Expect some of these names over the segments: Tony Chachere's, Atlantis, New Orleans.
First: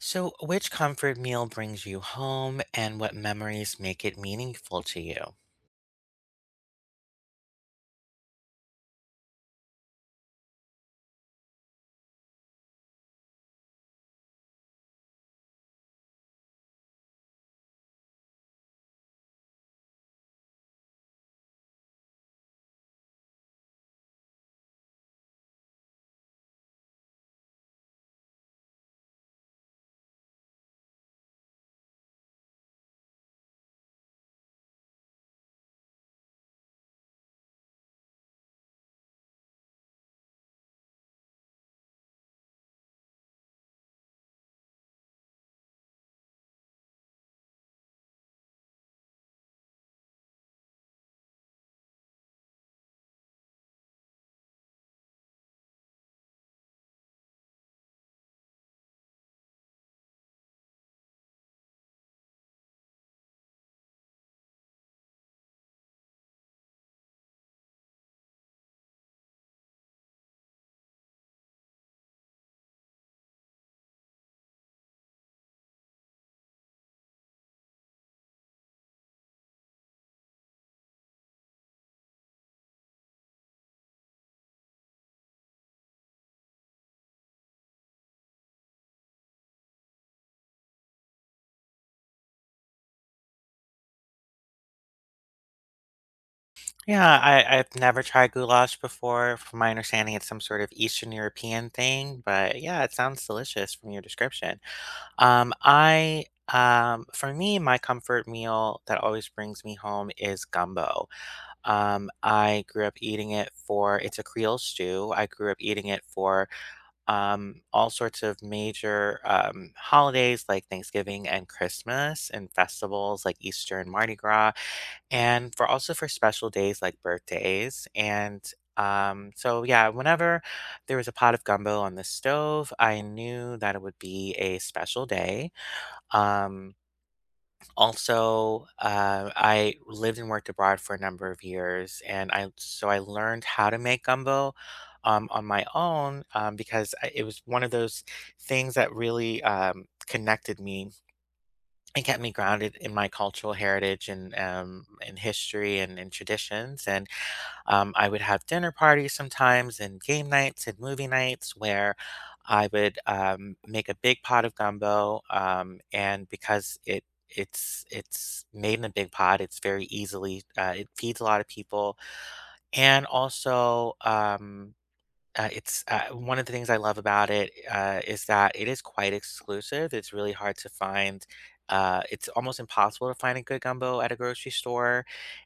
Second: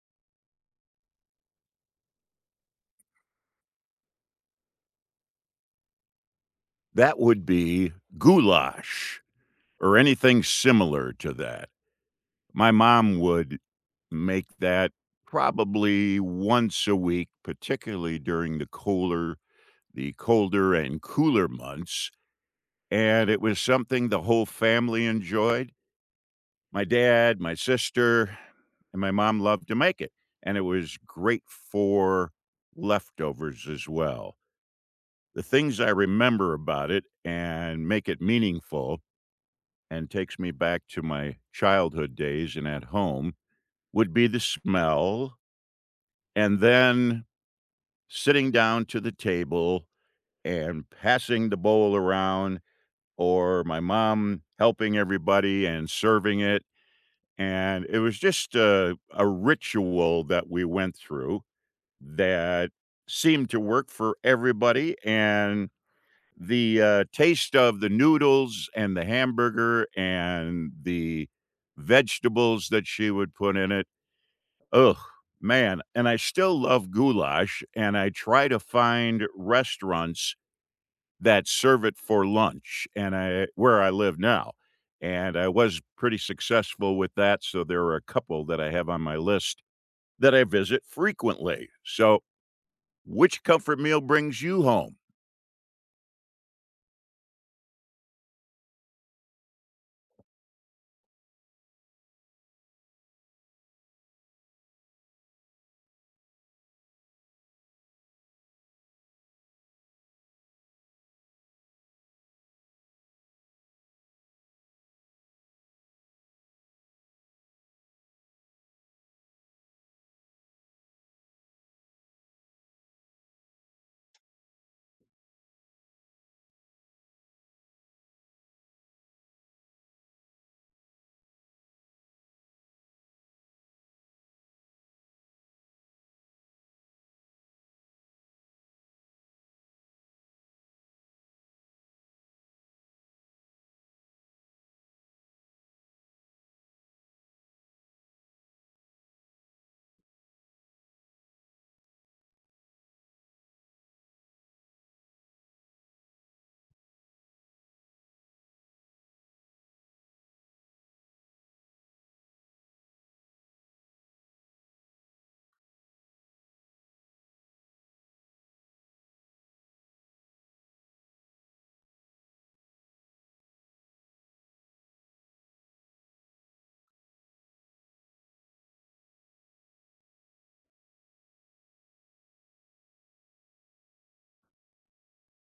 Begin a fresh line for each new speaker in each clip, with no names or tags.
So, which comfort meal brings you home and what memories make it meaningful to you?
That would be goulash or anything similar to that. My mom would make that probably once a week, particularly during the colder and cooler months, and it was something the whole family enjoyed. My dad, my sister, and my mom loved to make it, and it was great for leftovers as well. The things I remember about it and make it meaningful and takes me back to my childhood days and at home would be the smell, and then sitting down to the table and passing the bowl around, or my mom helping everybody and serving it. And it was just a ritual that we went through that seemed to work for everybody. And the taste of the noodles and the hamburger and the vegetables that she would put in it. Ugh, man, and I still love goulash, and I try to find restaurants that serve it for lunch, and I where I live now, and I was pretty successful with that, so there are a couple that I have on my list that I visit frequently. So, which comfort meal brings you home?
Yeah, I've never tried goulash before. From my understanding, it's some sort of Eastern European thing, but yeah, it sounds delicious from your description. Um, I, for me, my comfort meal that always brings me home is gumbo. I grew up eating it's a Creole stew. I grew up eating it for all sorts of major holidays like Thanksgiving and Christmas, and festivals like Easter and Mardi Gras, and for also for special days like birthdays. Yeah, whenever there was a pot of gumbo on the stove, I knew that it would be a special day. Um, I lived and worked abroad for a number of years, and I learned how to make gumbo on my own, because it was one of those things that really connected me and kept me grounded in my cultural heritage and history and traditions. And I would have dinner parties sometimes and game nights and movie nights where I would make a big pot of gumbo. And because it's made in a big pot, it's very easily, it feeds a lot of people. And also, um, it's one of the things I love about it, is that it is quite exclusive. It's really hard to find. It's almost impossible to find a good gumbo at a grocery store,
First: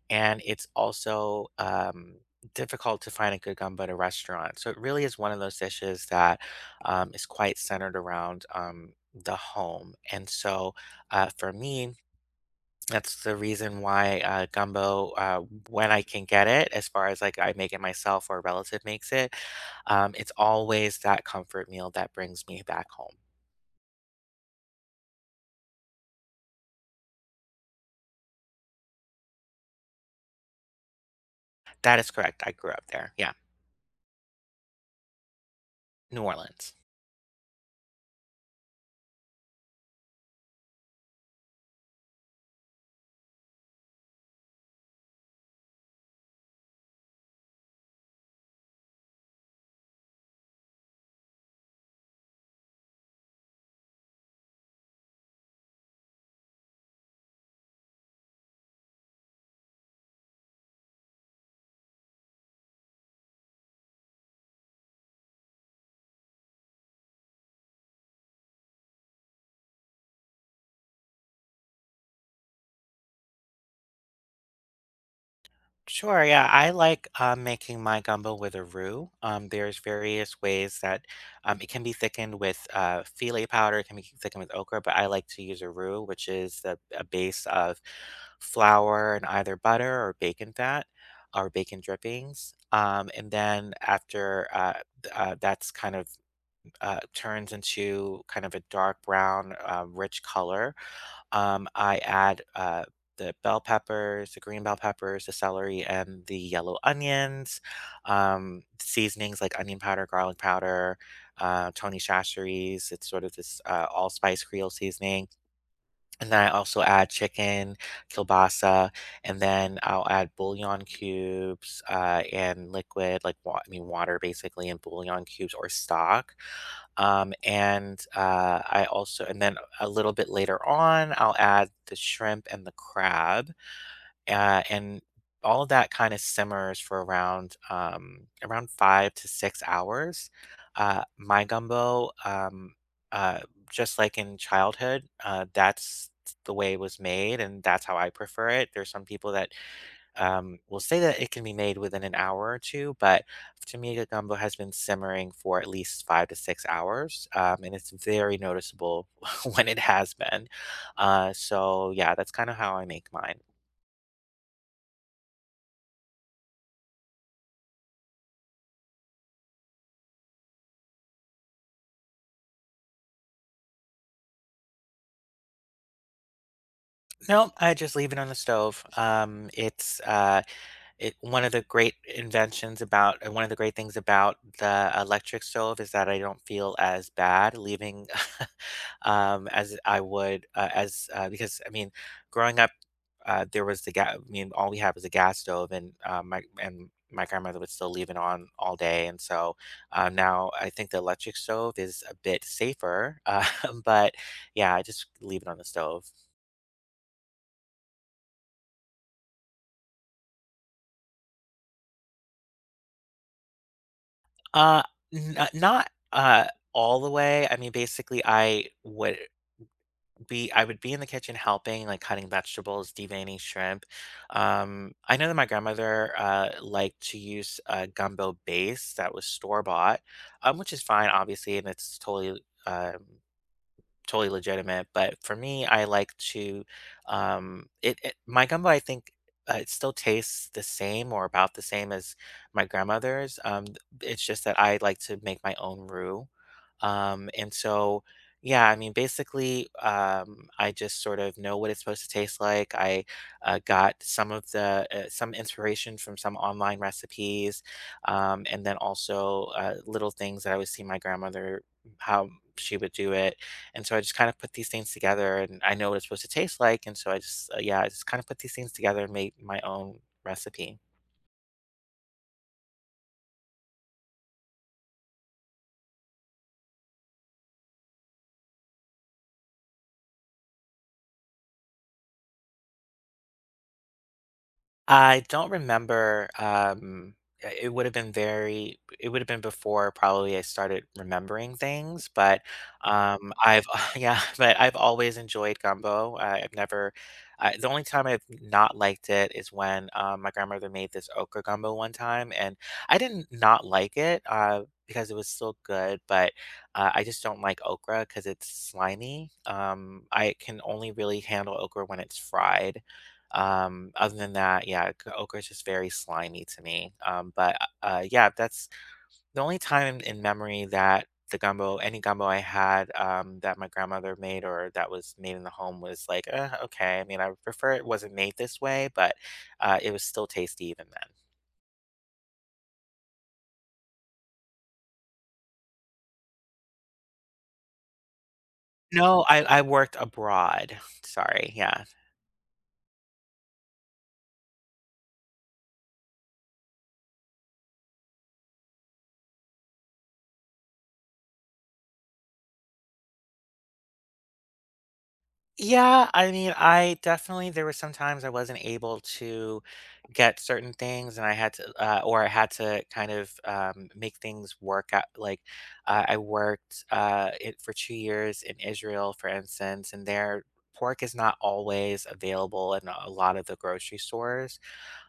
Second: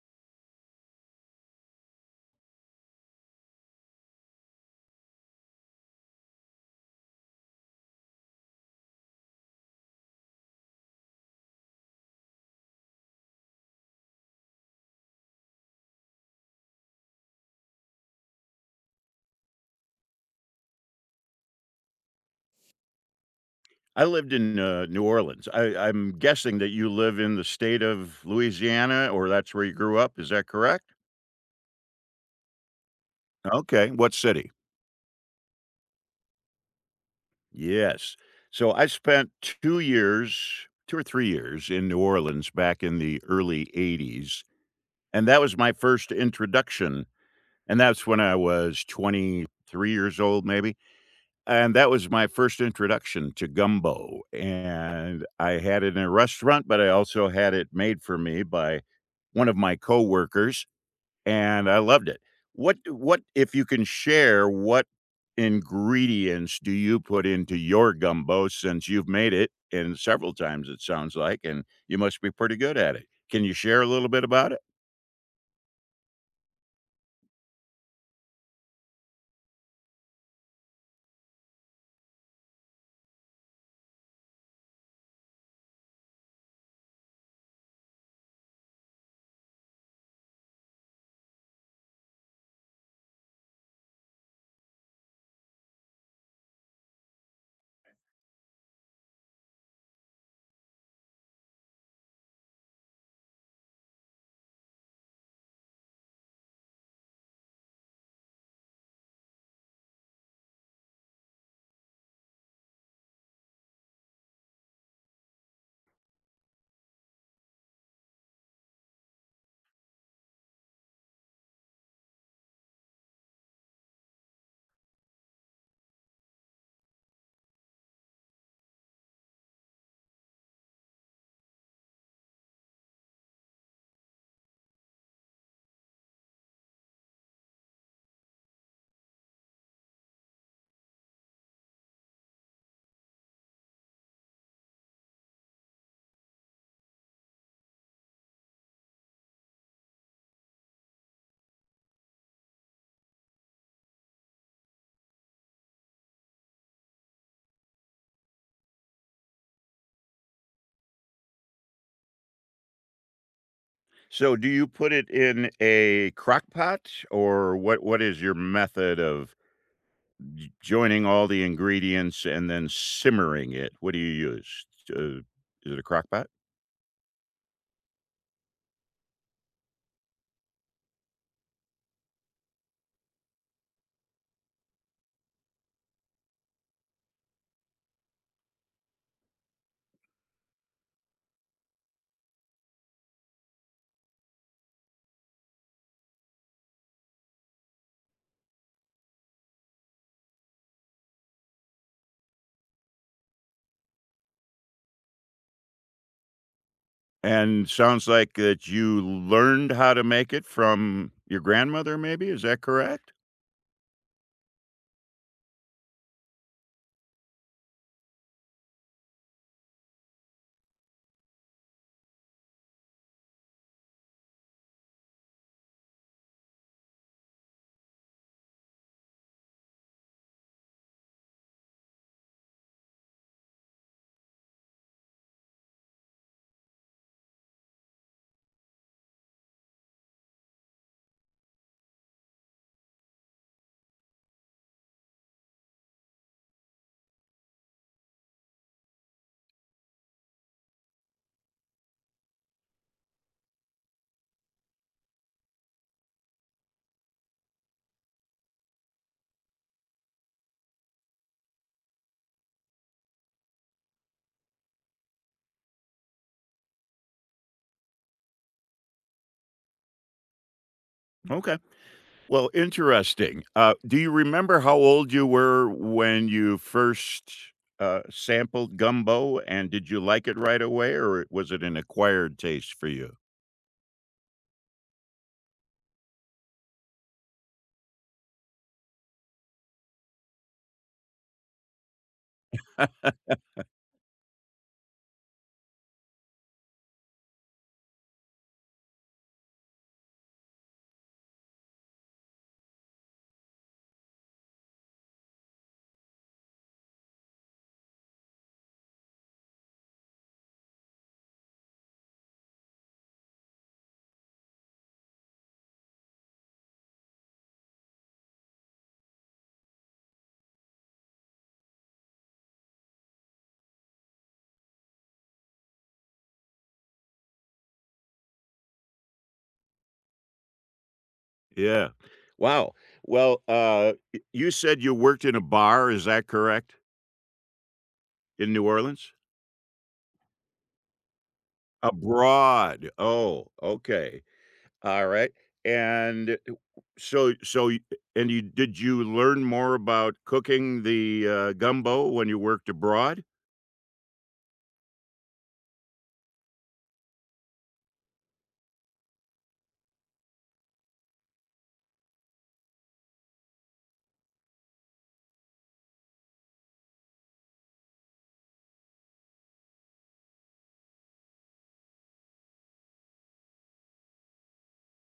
and it's also difficult to find a good gumbo at a restaurant. So it really is one of those dishes that is quite centered around the home. And so, for me, that's the reason why gumbo, when I can get it, as far as like I make it myself or a relative makes it, it's always that comfort meal that brings me back home.
I lived in, New Orleans. I'm guessing that you live in the state of Louisiana, or that's where you grew up, is that correct?
That is correct. I grew up there. Yeah.
Okay, what city?
New Orleans.
Yes. So I spent 2 years, 2 or 3 years in New Orleans back in the early ‘80s, and that was my first introduction, and that's when I was 23 years old, maybe. And that was my first introduction to gumbo, and I had it in a restaurant, but I also had it made for me by one of my coworkers, and I loved it. What if you can share, what ingredients do you put into your gumbo since you've made it, and several times it sounds like, and you must be pretty good at it. Can you share a little bit about it?
Sure, yeah, I like, making my gumbo with a roux. There's various ways that it can be thickened with, filet powder, it can be thickened with okra, but I like to use a roux, which is a base of flour and either butter or bacon fat or bacon drippings. And then after, th That's kind of, turns into kind of a dark brown, rich color. I add the bell peppers, the green bell peppers, the celery, and the yellow onions. Seasonings like onion powder, garlic powder, Tony Chachere's. It's sort of this allspice Creole seasoning. And then I also add chicken, kielbasa, and then I'll add bouillon cubes and liquid, like water, basically, and bouillon cubes or stock and, I also and then a little bit later on, I'll add the shrimp and the crab, and all of that kinda simmers for around 5 to 6 hours. Uh, my gumbo, um, uh, just like in childhood, that's the way it was made, and that's how I prefer it. There's some people that will say that it can be made within an hour or two, but Tamiga gumbo has been simmering for at least 5 to 6 hours, and it's very noticeable when it has been. So yeah, that's kind of how I make mine.
So do you put it in a crock pot, or what is your method of joining all the ingredients and then simmering it. What do you use? Uh, is it a crock pot?
No, I just leave it on the stove. It one of the great inventions about and one of the great things about the electric stove is that I don't feel as bad leaving, as I would, because, I mean, growing up, there was the gas, I mean, all we had was a gas stove and and my grandmother would still leave it on all day. And so, now I think the electric stove is a bit safer, but yeah, I just leave it on the stove.
And sounds like that you learned how to make it from your grandmother, maybe? Is that correct?
Uh, n Not, all the way, I mean, basically, I would be in the kitchen helping, like, cutting vegetables, deveining shrimp. I know that my grandmother, liked to use a gumbo base that was store-bought, which is fine, obviously, and it's um totally legitimate. But for me, I like to, it, it My gumbo, I think it still tastes the same or about the same as my grandmother's. It's just that I like to make my own roux, and so. Yeah, I mean, basically, I just sort of know what it's supposed to taste like. I got some of the, some inspiration from some online recipes, and then also little things that I would see my grandmother how she would do it, and so I just kind of put these things together and I know what it's supposed to taste like. And so I just, yeah, I just kind of put these things together and made my own recipe.
Okay. Well, interesting. Do you remember how old you were when you first sampled gumbo? And did you like it right away, or was it an acquired taste for you?
I don't remember, I it would have been very it would have been before probably I started remembering things, but, I've yeah, but I've always enjoyed gumbo. I've never I the only time I've not liked it is when, my grandmother made this okra gumbo one time, and I didn't not like it, because it was still good, but, I just don't like okra because it's slimy. I can only really handle okra when it's fried. Other than that, yeah, okra is just very slimy to me. But yeah, that's the only time in memory that the gumbo, any gumbo I had that my grandmother made or that was made in the home was like, okay. I mean, I would prefer it wasn't made this way, but it was still tasty even then.
Yeah. Wow. Well, you said you worked in a bar. Is that correct? In New Orleans?
No, I worked abroad. Sorry. Yeah.
Abroad. Oh, okay. Alright, and so so y and you did you learn more about cooking the, gumbo when you worked abroad?
Yeah. I mean, I definitely, there were some times I wasn't able to get certain things and I had to or I had to kind of make things work out like I worked it for 2 years in Israel for instance, and their pork is not always available in a lot of the grocery stores,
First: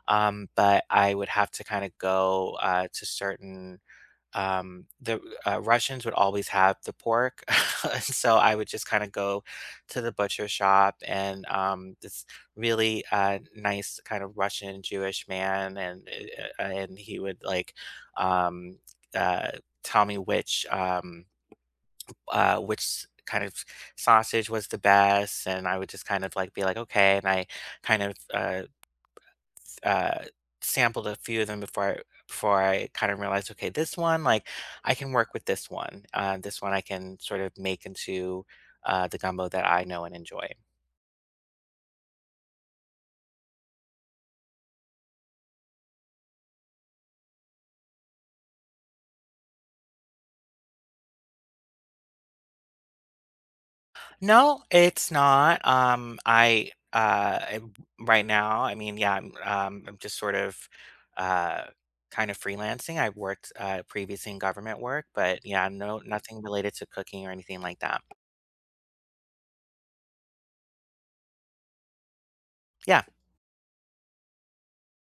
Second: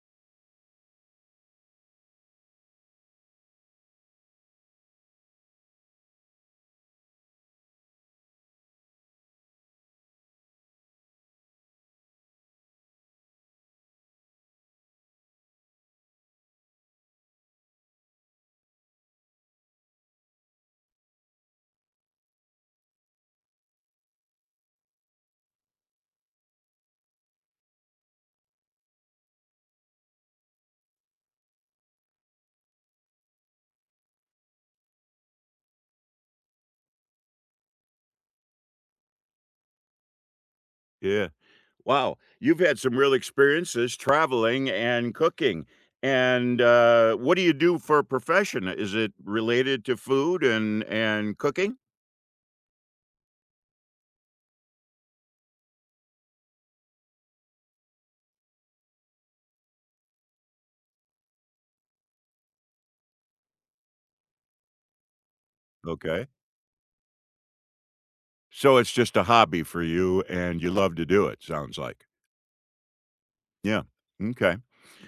but I would have to kind of go to certain the Russians would always have the pork, and so I would just kind of go to the butcher shop, and this really nice kind of Russian Jewish man, and he would like um, uh, tell me which kind of sausage was the best, and I would just kind of like be like okay, and I kind of uh, uh, sampled a few of them before I kind of realized, okay, this one, like, I can work with this one. This one I can sort of make into the gumbo that I know and enjoy.
Yeah. Wow, you've had some real experiences traveling and cooking, and, what do you do for a profession? Is it related to food and cooking?
No, it's not. I Right now, I mean, yeah, I'm just sort of uh, kind of freelancing. I've worked previously in government work, but yeah, no,
Okay.
nothing related to cooking or anything like that.
So it's just a hobby for you, and you love to do it, sounds like.
Yeah.
Yeah, okay.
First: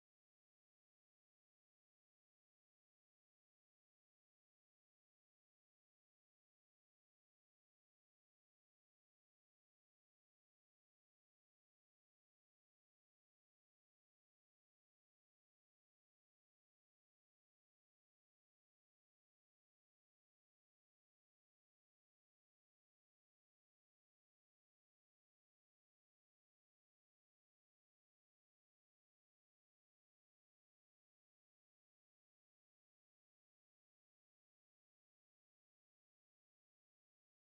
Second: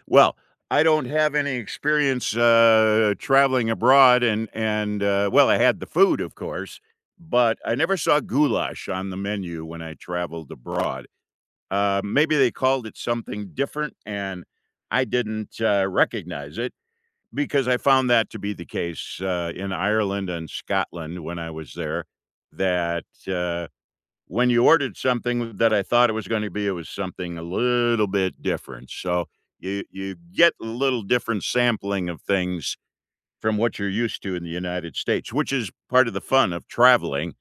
Well, I don't have any experience, traveling abroad and well, I had the food, of course, but I never saw goulash on the menu when I traveled abroad. Maybe they called it something different, and I didn't, recognize it because I found that to be the case, in Ireland and Scotland when I was there, that, uh when you ordered something that I thought it was gonna be, it was something a little bit different. So you get a little different sampling of things from what you're used to in the United States, which is part of the fun of traveling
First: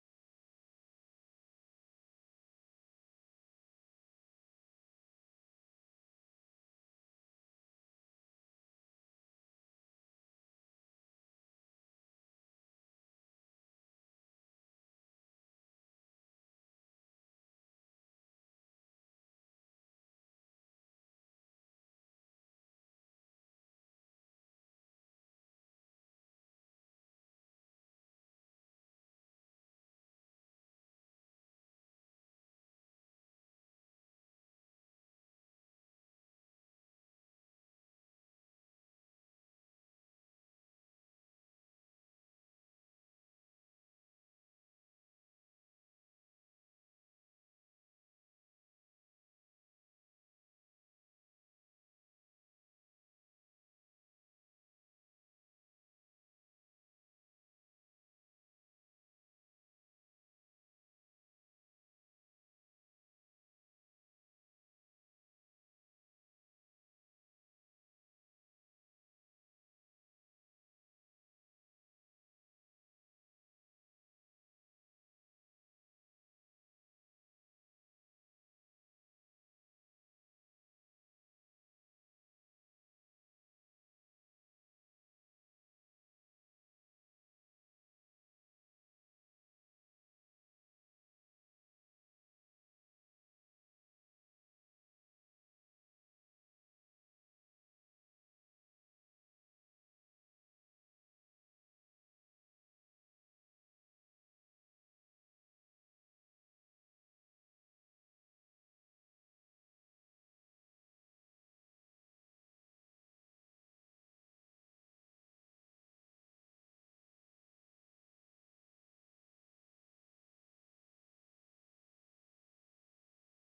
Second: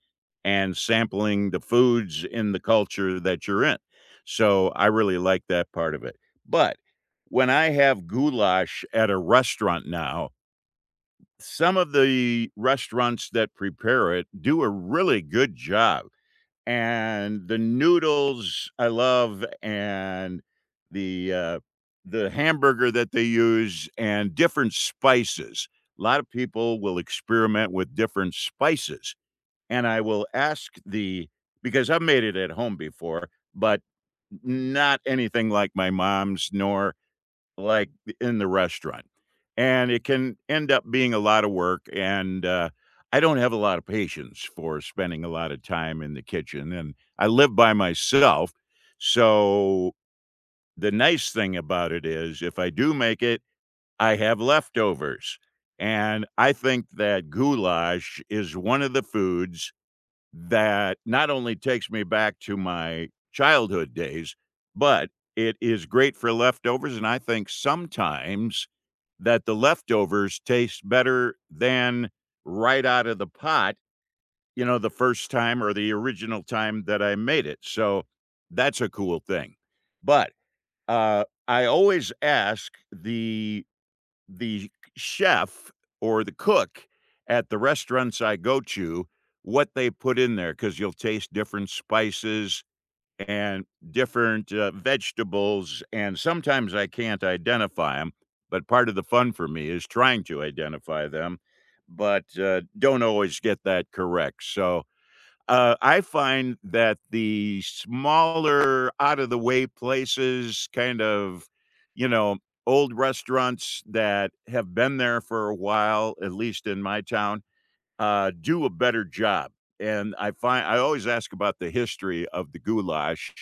and sampling the foods in the culture that you're in. So I really like that part of it. But when I have goulash at a restaurant now, some of the restaurants that prepare it do a really good job and the noodles I love, and the, uh, the hamburger that they use, and different spices. A lot of people will experiment with different spices, and I will ask the because I've made it at home before, but not anything like my mom's, nor like, in the restaurant, and it can end up being a lot of work, and, I don't have a lot of patience for spending a lot of time in the kitchen, and I live by myself, so the nice thing about it is if I do make it, I have leftovers, and I think that goulash is one of the foods that not only takes me back to my childhood days, but it is great for leftovers, and I think sometimes that the leftovers taste better than right out of the pot, you know, the first time or the original time that I made it, so that's a cool thing. But, I always ask the chef or the cook at the restaurants I go to what they put in there because you'll taste different spices and different vegetables. And sometimes I can't identify them, but part of the fun for me is trying to identify them, but don't always get that correct. So, I find that the smaller, out of the way places, kind of, you know, old restaurants that have been there for a while, at least in my town, do a better job. And I find I always ask about the history of the goulash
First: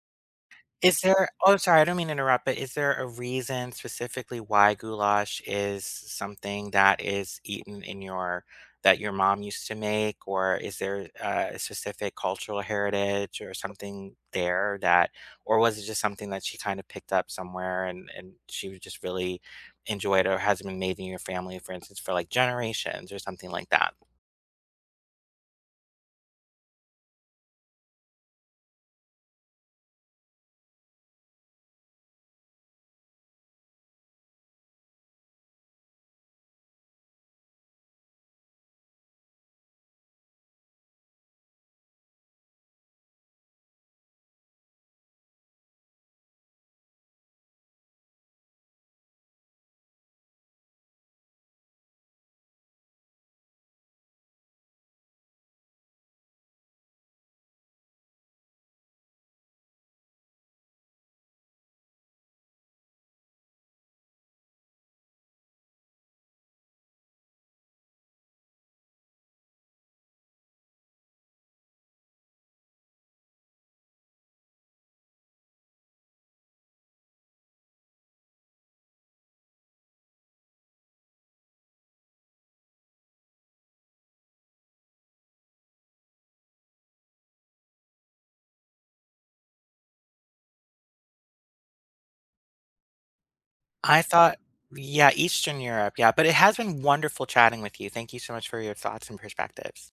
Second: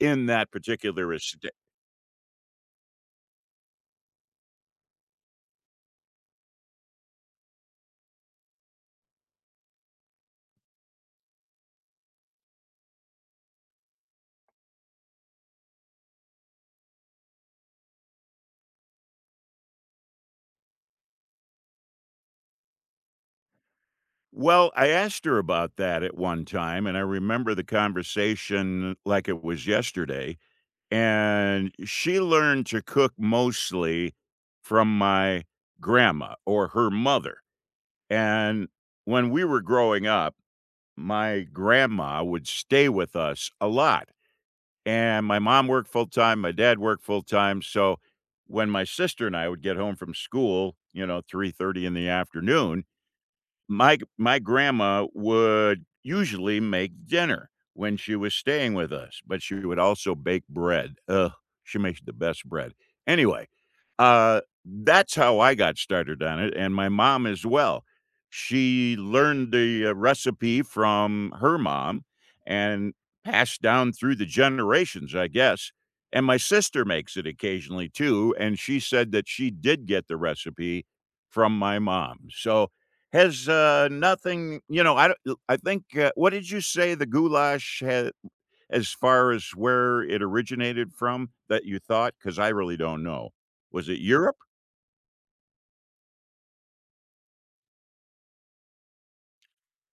in that
Is
particular
there oh,
estate.
I'm sorry, I don't mean to interrupt, but is there a reason specifically why goulash is something that is eaten in your that your mom used to make, or is there a specific cultural heritage or something there that, or was it just something that she kind of picked up somewhere and she was just really enjoyed or has been made in your family, for instance, for like generations or something like that?
Well, I asked her about that at one time, and I remember the conversation like it was yesterday. And she learned to cook mostly from my grandma or her mother. And when we were growing up, my grandma would stay with us a lot. And my mom worked full time, my dad worked full time. So when my sister and I would get home from school, you know, 3:30 in the afternoon, my grandma would usually make dinner when she was staying with us, but she would also bake bread. Ugh, she makes the best bread. Anyway, that's how I got started on it, and my mom as well. She learned the, recipe from her mom and passed down through the generations, I guess, and my sister makes it occasionally too, and she said that she did get the recipe from my mom. So, has, nothing you know, I don't l I think, what did you say the goulash had as far as where it originated from that you thought, because I really don't know. Was it
I
Europe?
thought, yeah, Eastern Europe, yeah, but it has been wonderful chatting with you. Thank you so much for your thoughts and perspectives.